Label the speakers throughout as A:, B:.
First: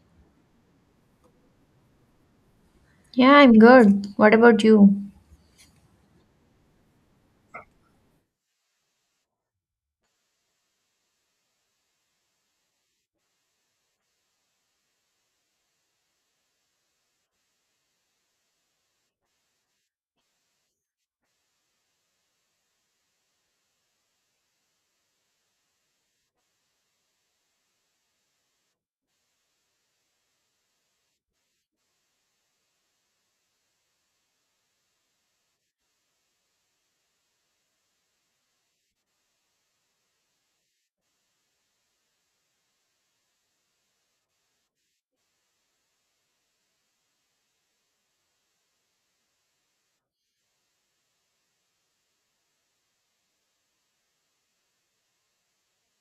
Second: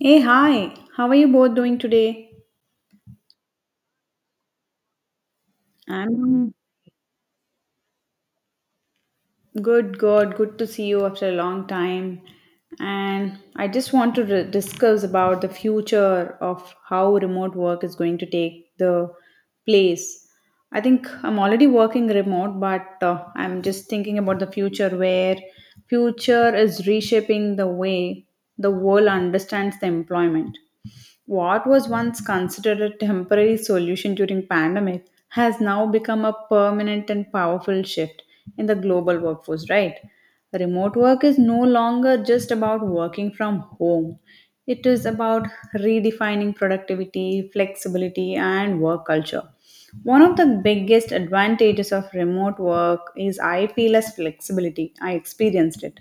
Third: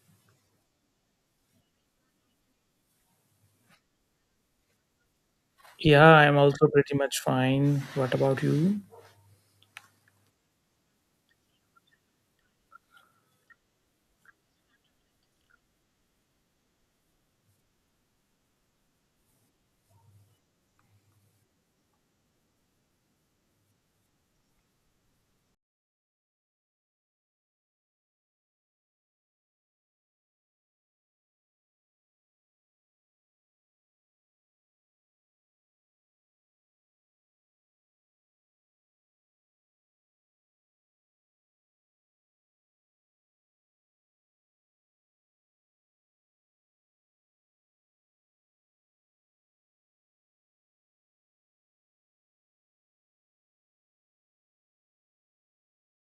A: Hey, hi. How are you both doing today?
B: Yeah, I'm good. What about you?
C: Yeah, I'm
A: I'm
C: also pretty much fine. What about you?
A: good, good. Good to see you after a long time. And I just want to discuss about the future of how remote work is going to take the place. I think I'm already working remote, but I'm just thinking about the future where future is reshaping the way the world understands the employment. What was once considered a temporary solution during pandemic has now become a permanent and powerful shift in the global workforce, right? Remote work is no longer just about working from home. It is about redefining productivity, flexibility, and work culture. One of the biggest advantages of remote work is I feel as flexibility. I experienced it.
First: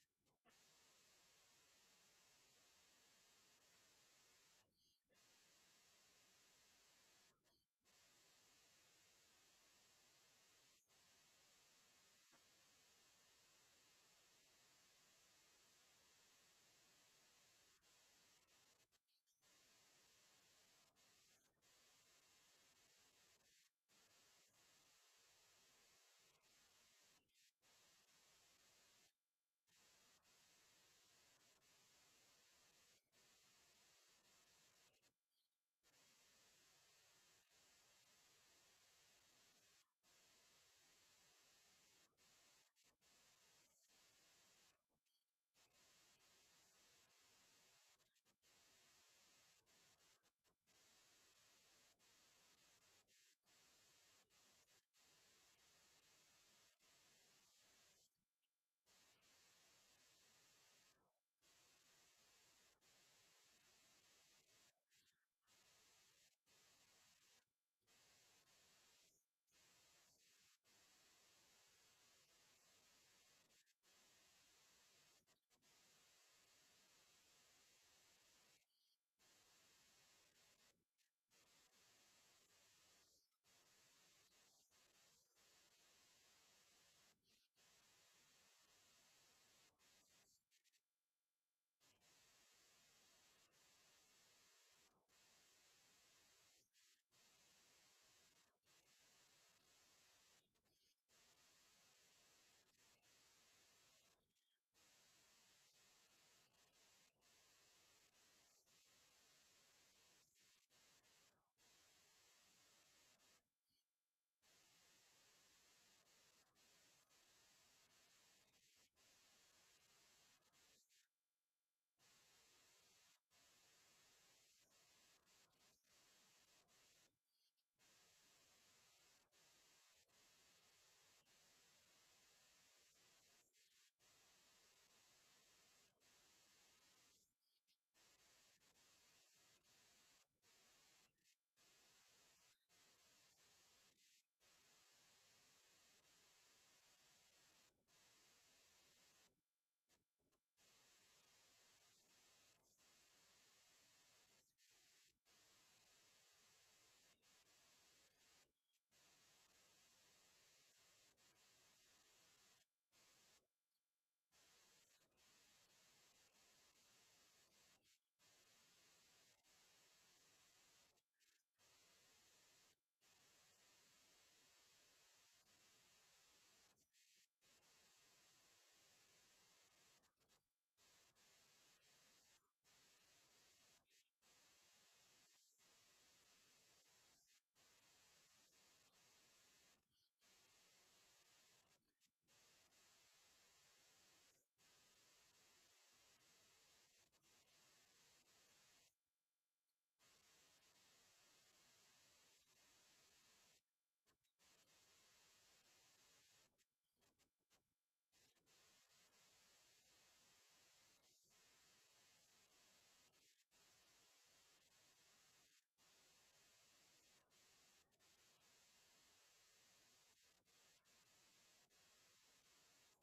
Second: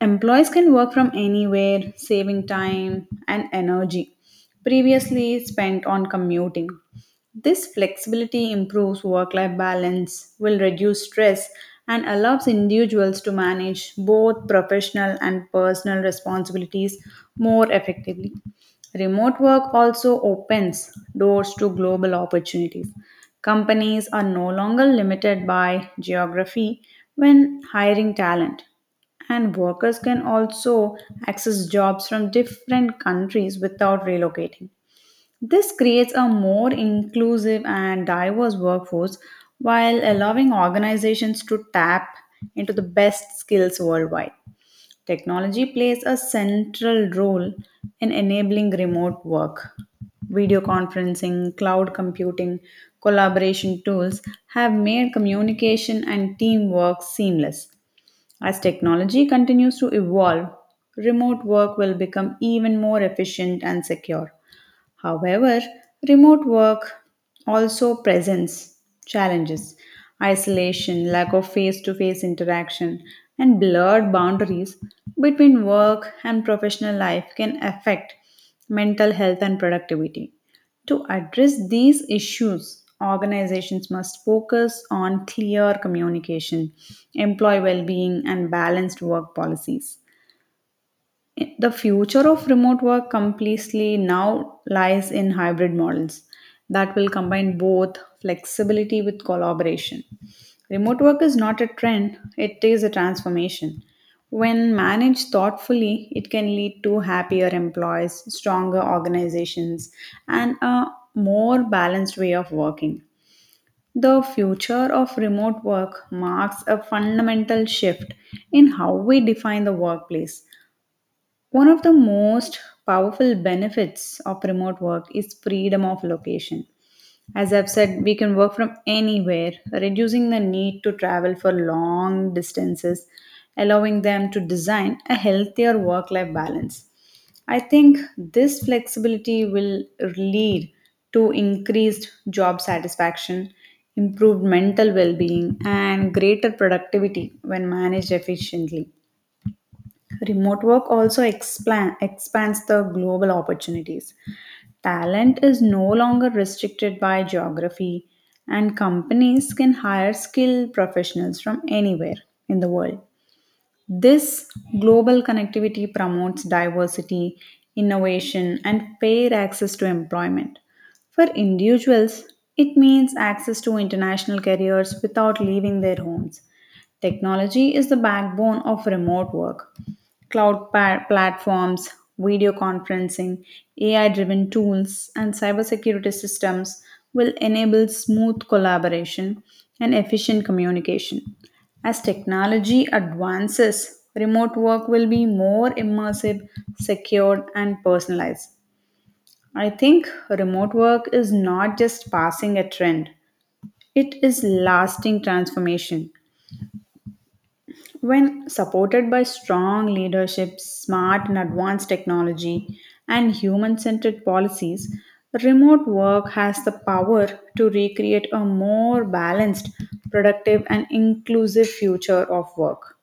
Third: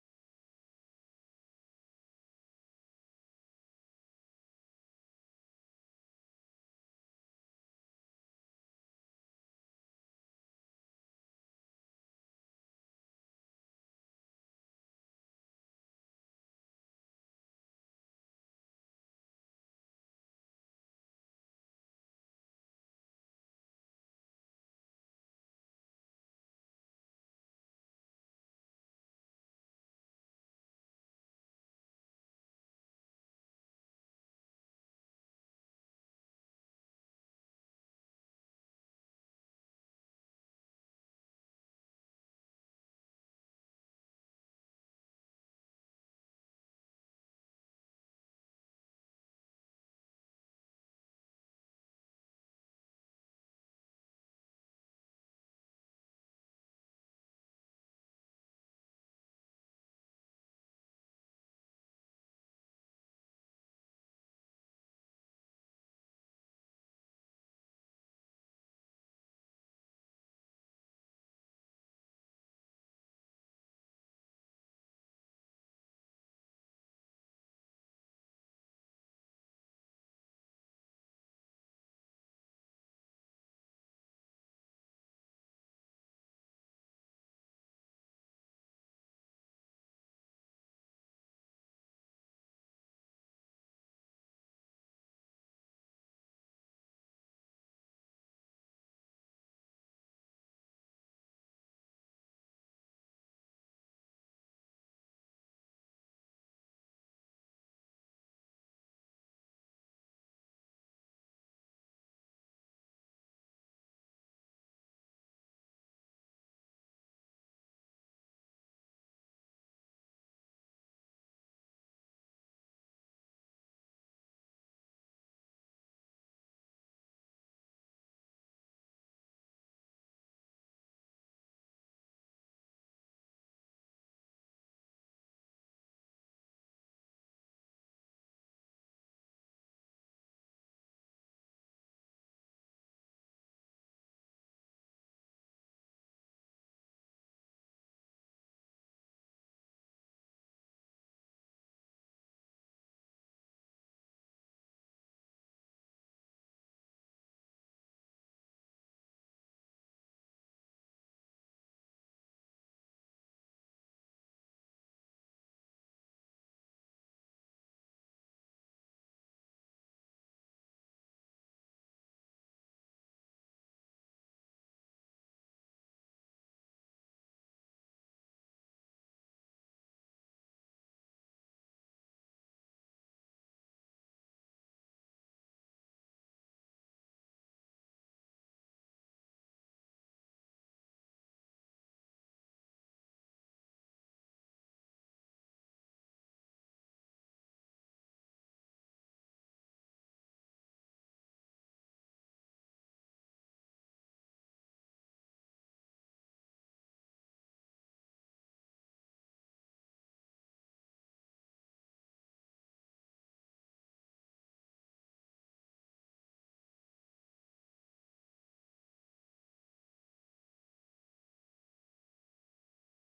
A: Employees can work from anywhere, saving time and energy previously spent on commuting. This flexibility improves work life balance, will reduce stress, and allows individuals to manage both professional and personal responsibilities more effectively. Remote work also opens doors to global opportunities. Companies are no longer limited by geography when hiring talent, and workers can also access jobs from different countries without relocating. This creates a more inclusive and diverse workforce while allowing organizations to tap into the best skills worldwide. Technology plays a central role in enabling remote work. Video conferencing, cloud computing, collaboration tools have made communication and teamwork seamless. As technology continues to evolve, remote work will become even more efficient and secure. However, remote work also presents challenges. Isolation, lack of face to face interaction, and blurred boundaries between work and professional life can affect mental health and productivity. To address these issues, organizations must focus on clear communication, employee well being, and balanced work policies. The future of remote work completely now lies in hybrid models that will combine both flexibility with collaboration. Remote work is not a trend, it is a transformation. When managed thoughtfully, it can lead to happier employees, stronger organizations, and a more balanced way of working. The future of remote work marks a fundamental shift in how we define the workplace one of the most powerful benefits of remote work is freedom of location. As I've said, we can work from anywhere, reducing the need to travel for long distances, allowing them to design a healthier work life balance. I think this flexibility will lead to increased job satisfaction, improved mental well being, and greater productivity when managed efficiently. Remote work also expands the global opportunities. Talent is no longer restricted by geography, and companies can hire skilled professionals from anywhere in the world. This global connectivity promotes diversity, innovation, and fair access to employment. For individuals, it means access to international careers without leaving their homes. Technology is the backbone of remote work. Platforms, video conferencing, AI driven tools, and cybersecurity systems will enable smooth collaboration and efficient communication. As technology advances, remote work will be more immersive, secured, and personalized. I think remote work is not just passing a trend, it is lasting transformation. When supported by strong leadership, smart and advanced technology, and human centered policies, remote work has the power to recreate a more balanced, productive, and inclusive future of work.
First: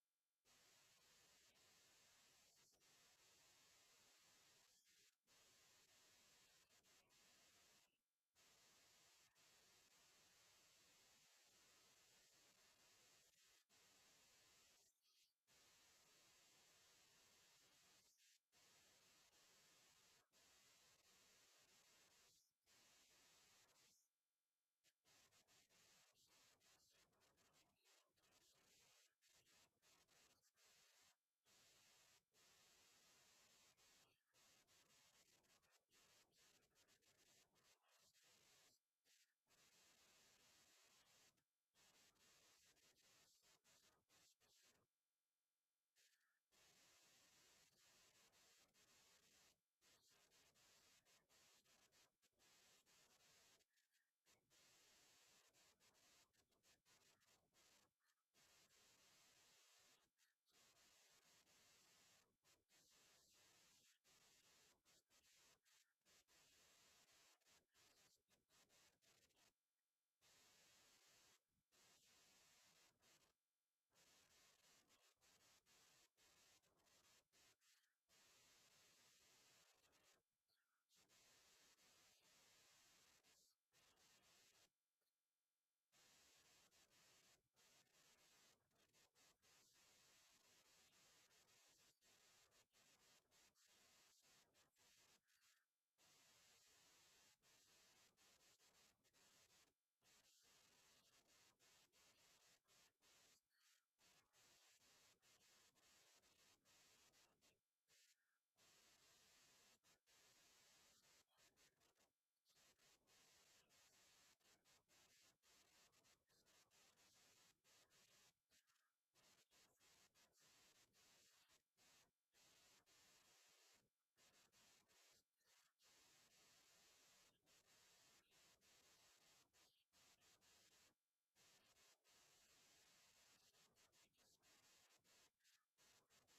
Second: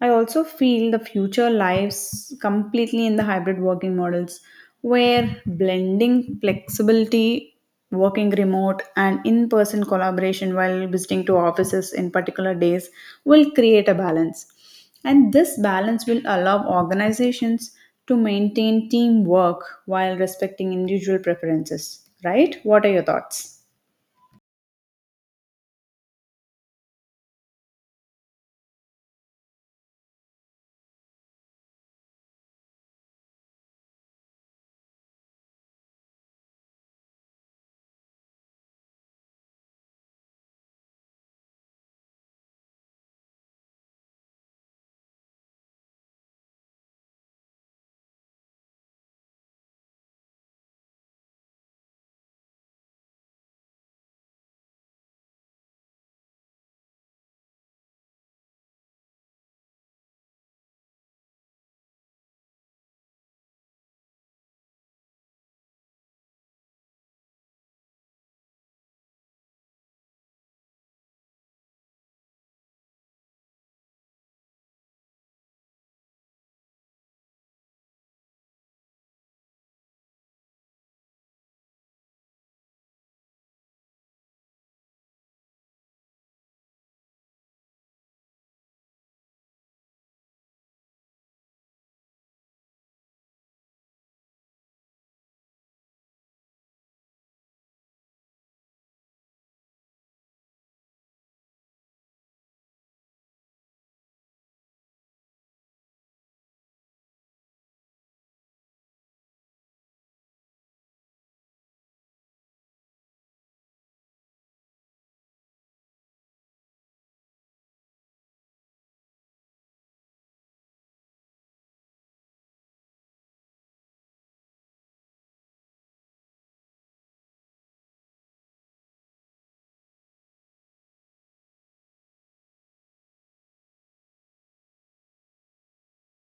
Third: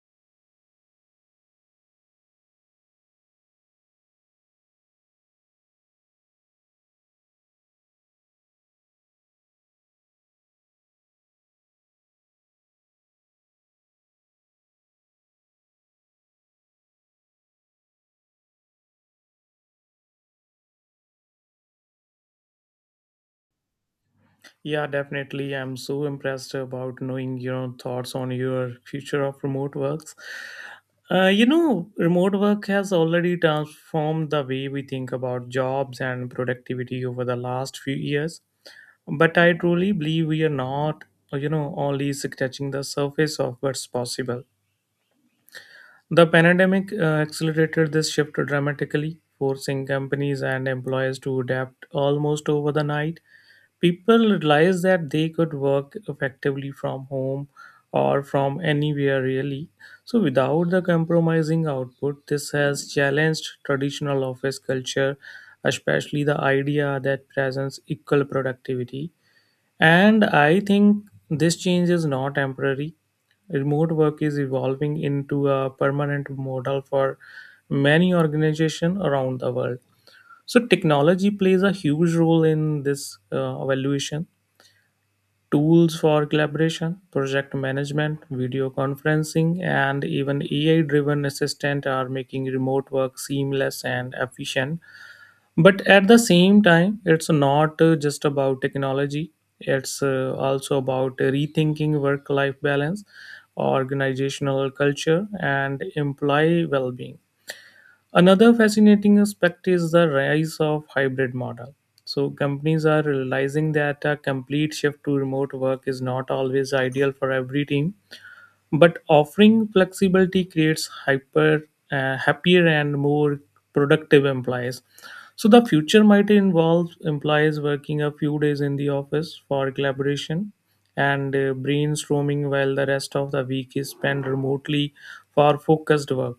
A: I also feel the future lies completely in the hybrid working models where blending flexibility, working remote, and in person collaboration while visiting to offices in particular days will create a balance. And this balance will allow organizations to maintain teamwork while respecting individual preferences, right? What are your thoughts?
C: Yeah, definitely. I'm so impressed about knowing your thoughts on your future of remote works. Remote work has already transformed the way we think about jobs and productivity over the last few years. But I truly believe we are not only scratching the surface of what's possible. The pandemic accelerated this shift dramatically, forcing companies and employers to adapt almost over the night. People realized that they could work effectively from home or from anywhere really. So, without the compromising output, this has challenged traditional office culture, especially the idea that presence equal productivity. And I think this change is not temporary. Remote work is evolving into a permanent model for many organizations around the world. So, technology plays a huge role in this evaluation. Tools for collaboration, project management, video conferencing, and even AI driven assistant are making remote work seamless and efficient, but at the same time, it's not just about technology, it's also about rethinking work life balance, organizational culture, and employee well-being. Another fascinating aspect is the rise of hybrid model. So companies are realizing that a complete shift to remote work is not always ideal for every team, but offering flexibility creates hyper happier and more productive employees. So the future might involve employees working a few days in the office for collaboration and brainstorming, while the rest of the week is spent remotely for focused work.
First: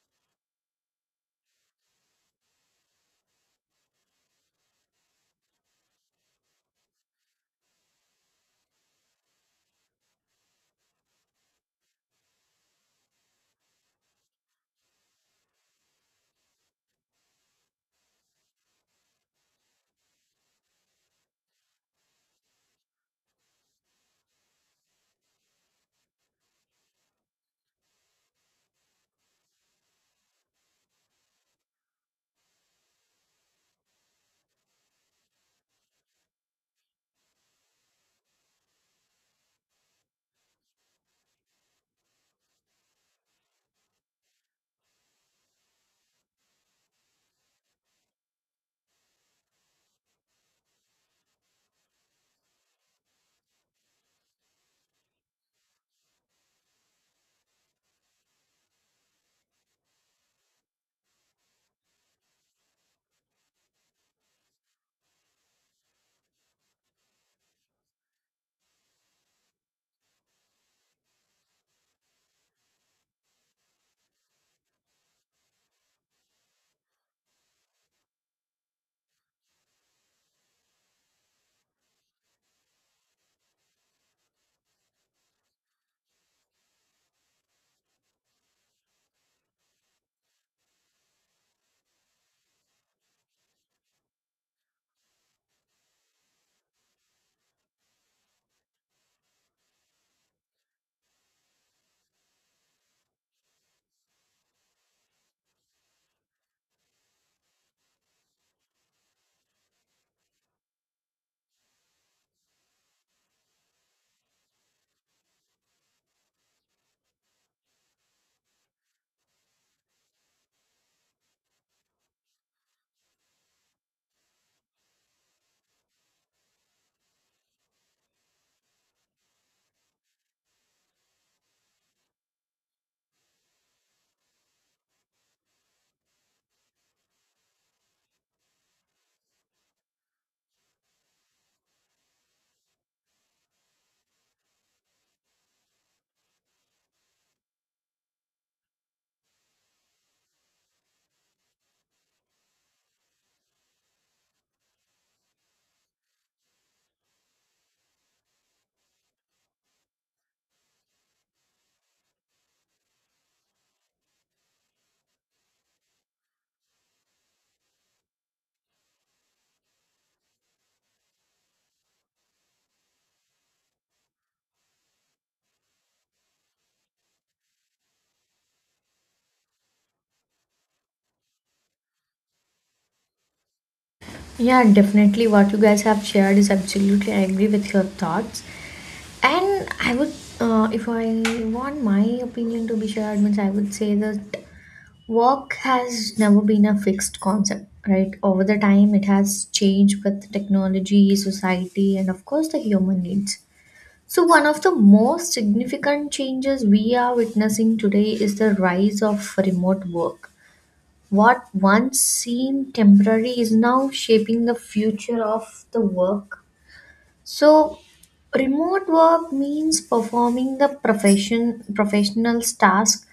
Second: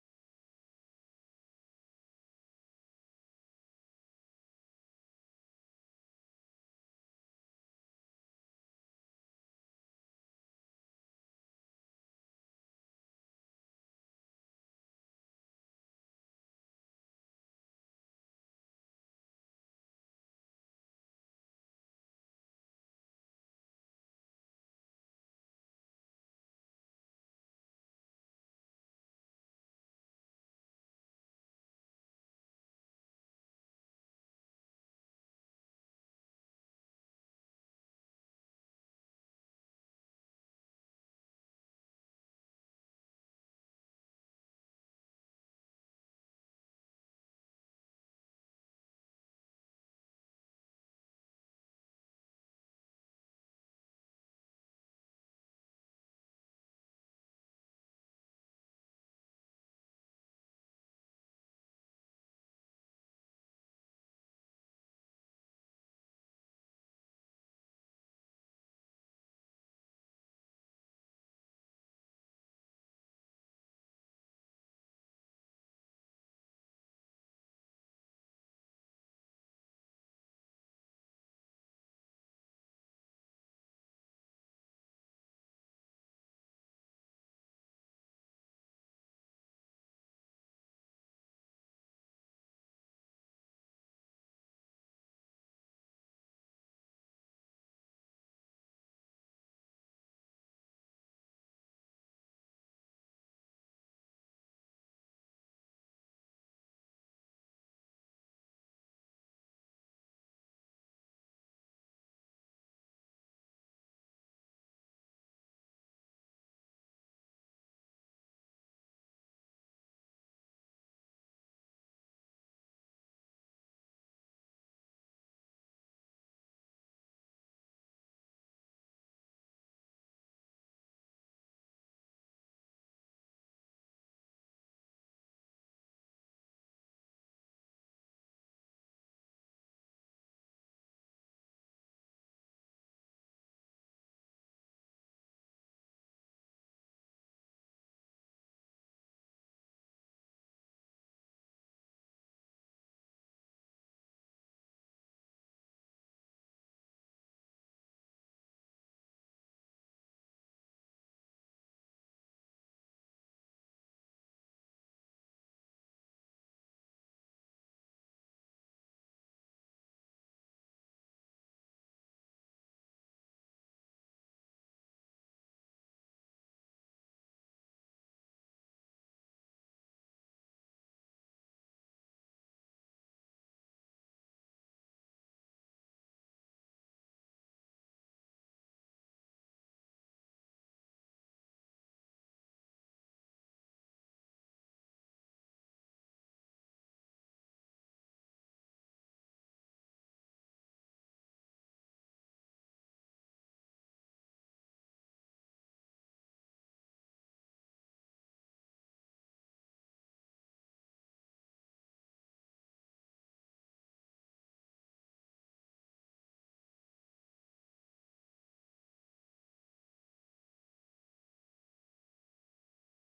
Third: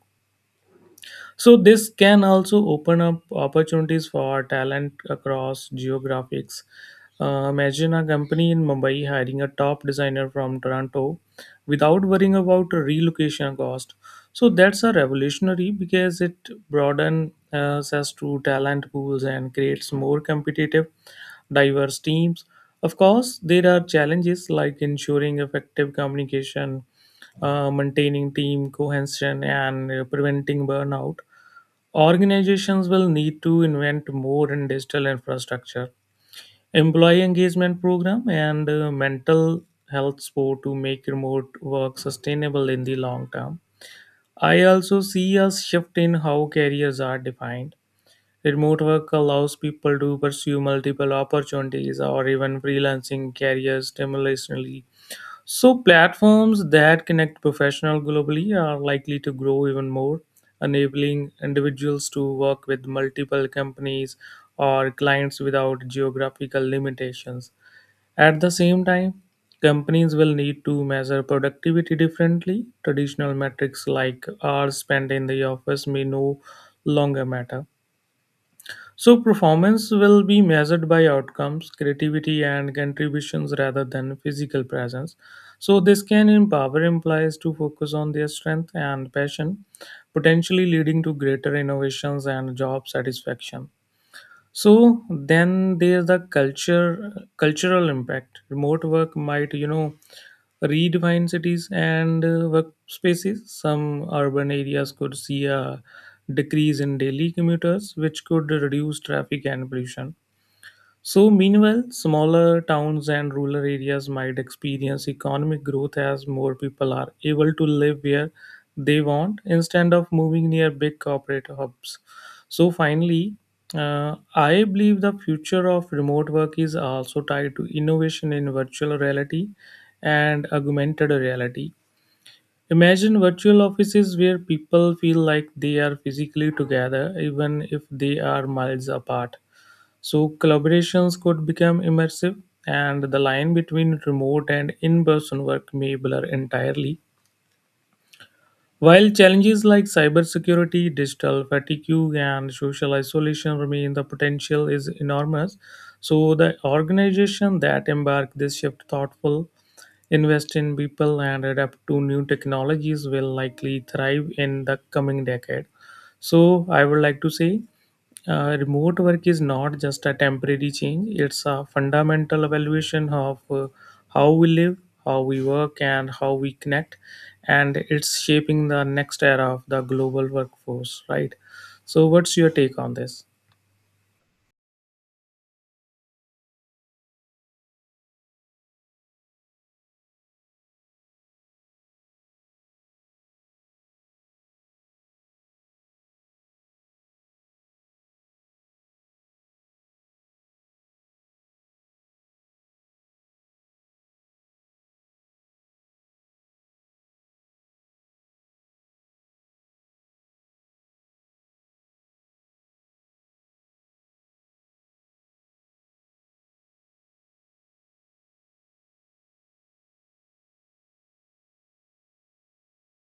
C: So this can also open up opportunities for talent across geographics. Imagine a company in Mumbai hiring a top designer from Toronto without worrying about relocation cost. So that's a revolutionary, because it broadens access to talent pools and creates more competitive, diverse teams. Of course, there are challenges like ensuring effective communication, maintaining team cohesion, and preventing burnout. Organizations will need to invent more in digital infrastructure, employee engagement program, and mental health support to make remote work sustainable in the long term. I also see a shift in how careers are defined. Remote work allows people to pursue multiple opportunities or even freelancing careers simultaneously. So, platforms that connect professionals globally are likely to grow even more, enabling individuals to work with multiple companies or clients without geographical limitations. At the same time, companies will need to measure productivity differently. Traditional metrics like hours spent in the office may no longer matter. So, performance will be measured by outcomes, creativity, and contributions rather than physical presence. So, this can empower employees to focus on their strength and passion, potentially leading to greater innovations and job satisfaction. So then there's the culture cultural impact. Remote work might, you know, redefine cities and workspaces. Some urban areas could see a decrease in daily commuters, which could reduce traffic and pollution. So, meanwhile, smaller towns and rural areas might experience economic growth as more people are able to live where they want instead of moving near big corporate hubs. So, finally, I believe the future of remote work is also tied to innovation in virtual reality and augmented reality. Imagine virtual offices where people feel like they are physically together even if they are miles apart. So collaborations could become immersive, and the line between remote and in person work may blur entirely. While challenges like cybersecurity, digital fatigue, and social isolation remain, the potential is enormous. So, the organization that embark this shift thoughtful, invest in people, and adapt to new technologies will likely thrive in the coming decade. So I would like to say, remote work is not just a temporary change, it's a fundamental evaluation of how we live, how we work, and how we connect. And it's shaping the next era of the global workforce, right? So, what's your take on this?
B: Yeah, definitely what you guys have shared is absolutely I agree with your thoughts. And I would, if I want my opinion to be shared means I would say that work has never been a fixed concept, right? Over the time it has changed with technology, society, and of course the human needs. So one of the most significant changes we are witnessing today is the rise of remote work. What once seemed temporary is now shaping the future of the work. So, remote work means performing the professional's task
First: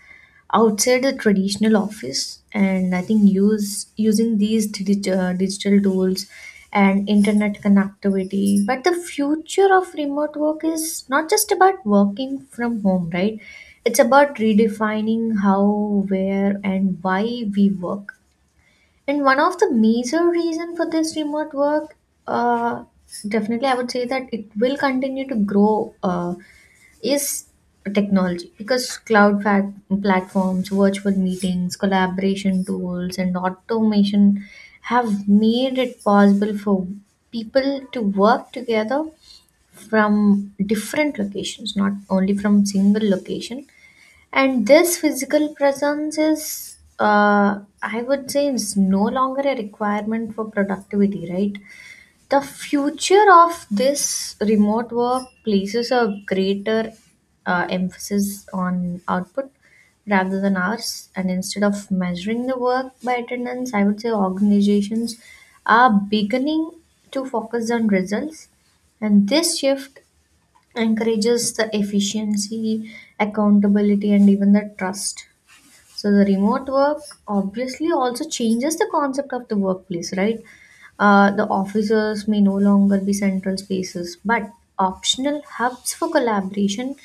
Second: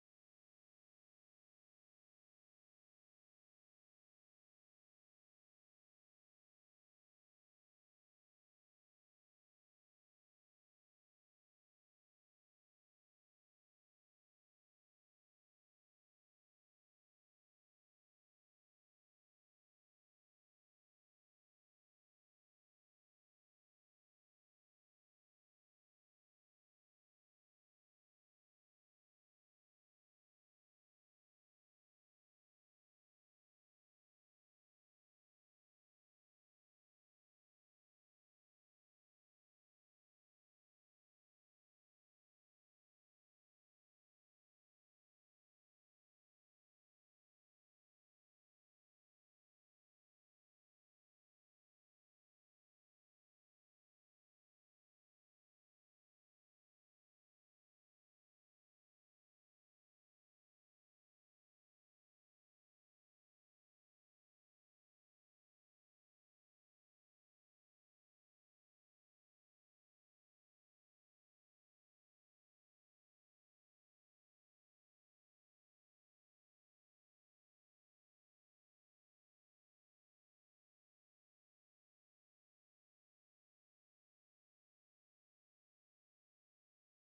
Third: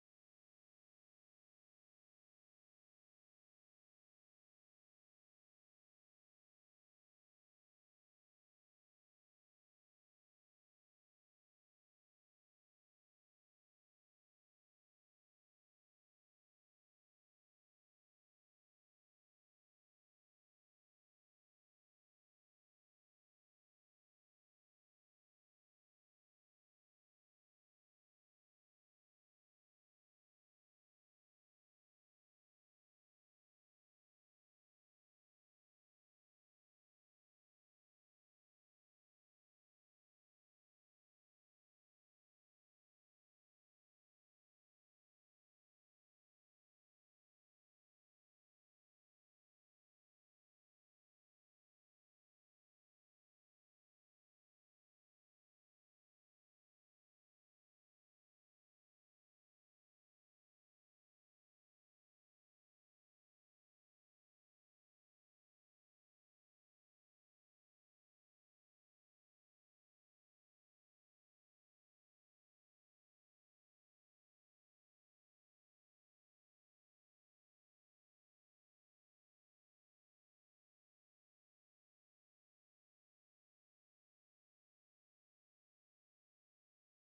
B: outside the traditional office, and I think use using these digital tools and internet connectivity. But the future of remote work is not just about working from home, right? It's about redefining how, where, and why we work. And one of the major reason for this remote work, uh, definitely I would say that it will continue to grow, is technology, because platforms, virtual meetings, collaboration tools, and automation have made it possible for people to work together from different locations, not only from single location. And this physical presence is, I would say, is no longer a requirement for productivity, right? The future of this remote work places a greater emphasis on output rather than hours. And instead of measuring the work by attendance, I would say organizations are beginning to focus on results. And this shift encourages the efficiency, accountability, and even the trust. So the remote work obviously also changes the concept of the workplace, right? The offices may no longer be central spaces, but optional hubs for collaboration.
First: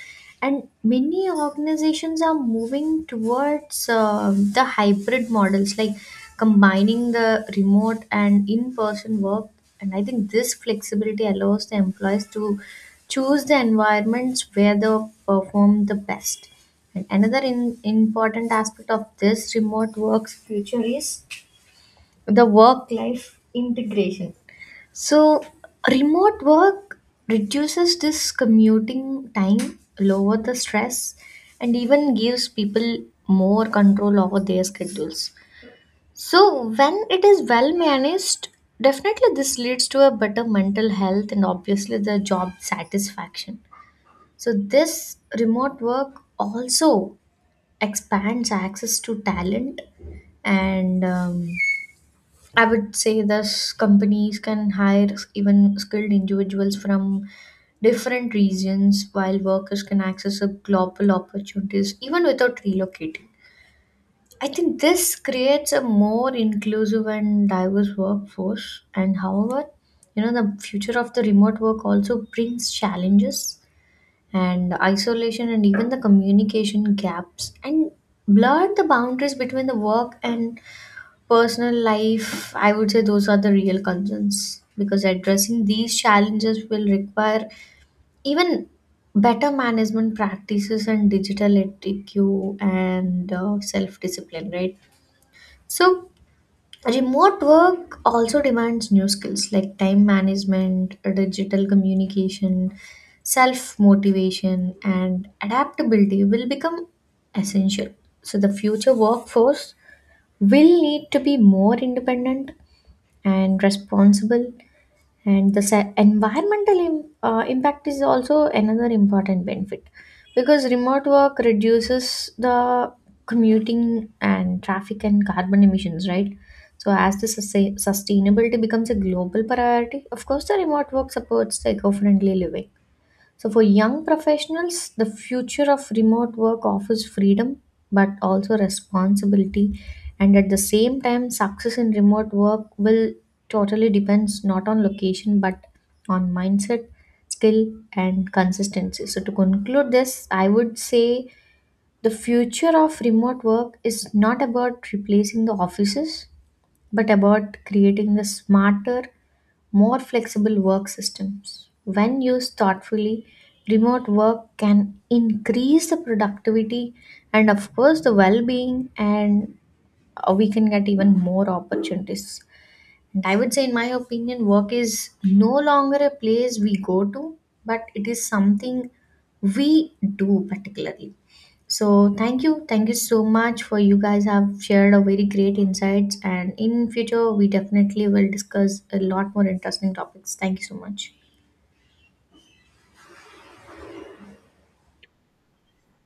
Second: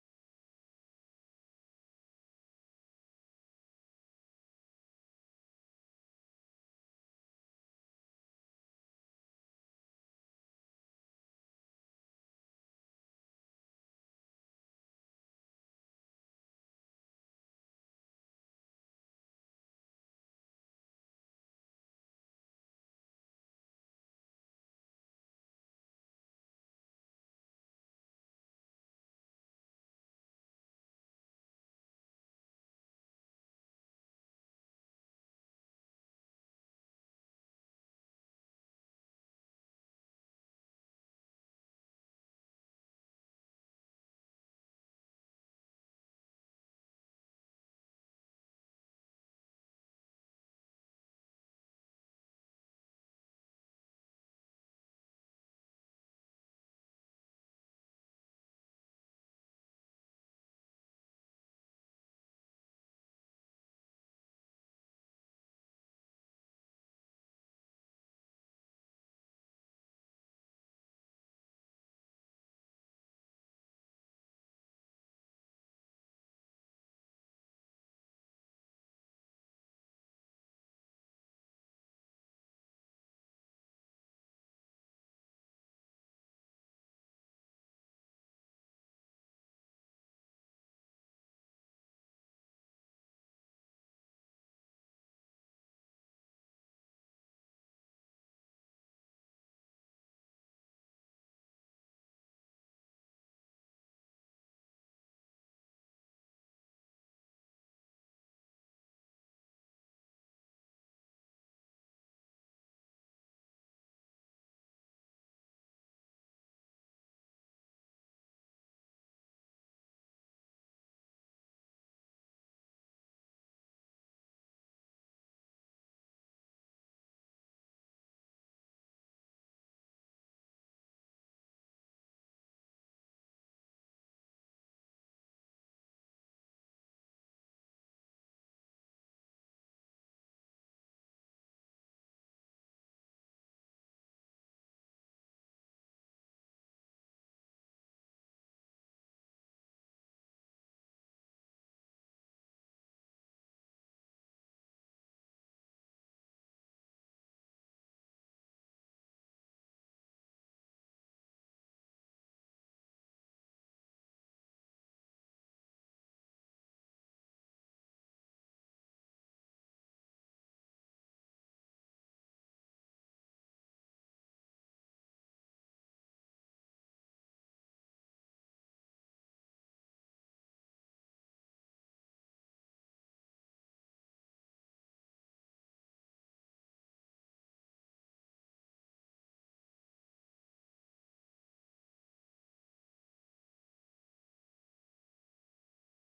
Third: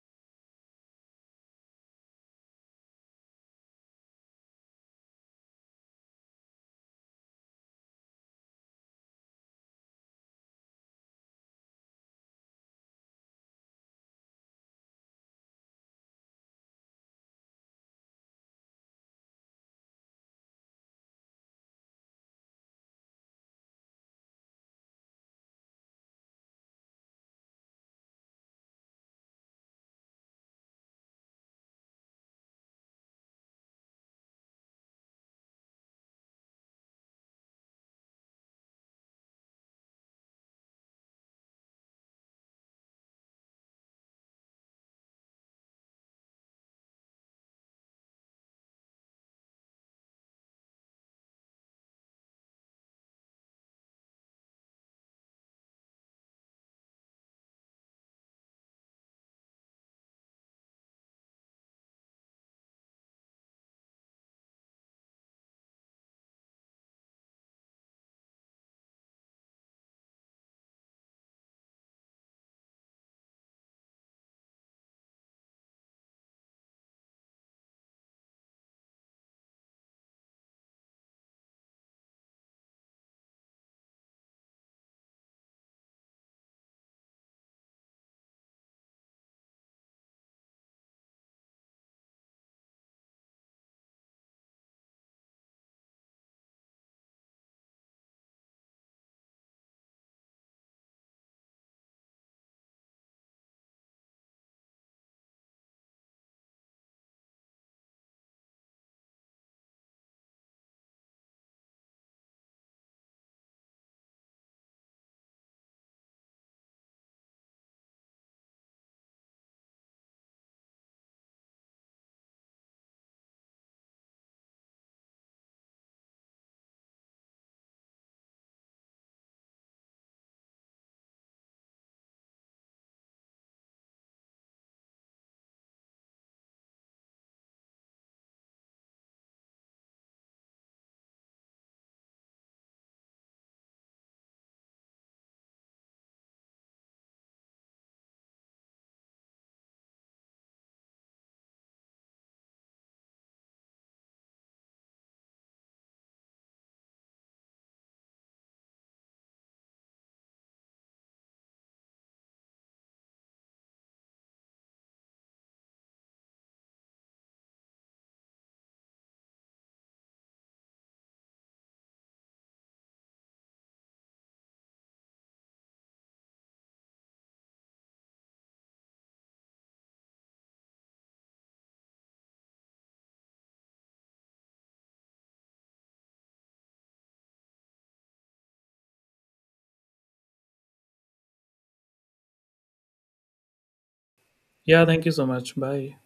B: And many organizations are moving towards the hybrid models, like combining the remote and in person work. And I think this flexibility allows the employees to choose the environments where they perform the best. And another in, important aspect of this remote work's future is the work life integration. So, remote work reduces this commuting time, lower the stress, and even gives people more control over their schedules. So, when it is well managed, definitely this leads to a better mental health and obviously the job satisfaction. So, this remote work also expands access to talent, and I would say thus companies can hire even skilled individuals from different regions, while workers can access a global opportunities even without relocating. I think this creates a more inclusive and diverse workforce. And however, the future of the remote work also brings challenges, and isolation and even the communication gaps and blurred the boundaries between the work and personal life, I would say those are the real concerns. Because addressing these challenges will require even better management practices and digital etiquette and self discipline, right? So remote work also demands new skills like time management, digital communication, self motivation, and adaptability will become essential. So, the future workforce will need to be more independent and responsible. And the environmental impact is also another important benefit, because remote work reduces the commuting and traffic and carbon emissions, right? So as the sustainability becomes a global priority, of course the remote work supports the eco-friendly living. So, for young professionals, the future of remote work offers freedom but also responsibility. And at the same time, success in remote work will totally depends not on location but on mindset, skill, and consistency. So, to conclude this, I would say the future of remote work is not about replacing the offices but about creating the smarter, more flexible work systems. When used thoughtfully, remote work can increase the productivity and, of course, the well being, and we can get even more opportunities. And I would say, in my opinion, work is no longer a place we go to, but it is something we do particularly. So thank you. Thank you so much for you guys have shared a very great insights, and in future we definitely will discuss a lot more interesting topics. Thank you so much.
C: Yeah, thank you so much. Bye.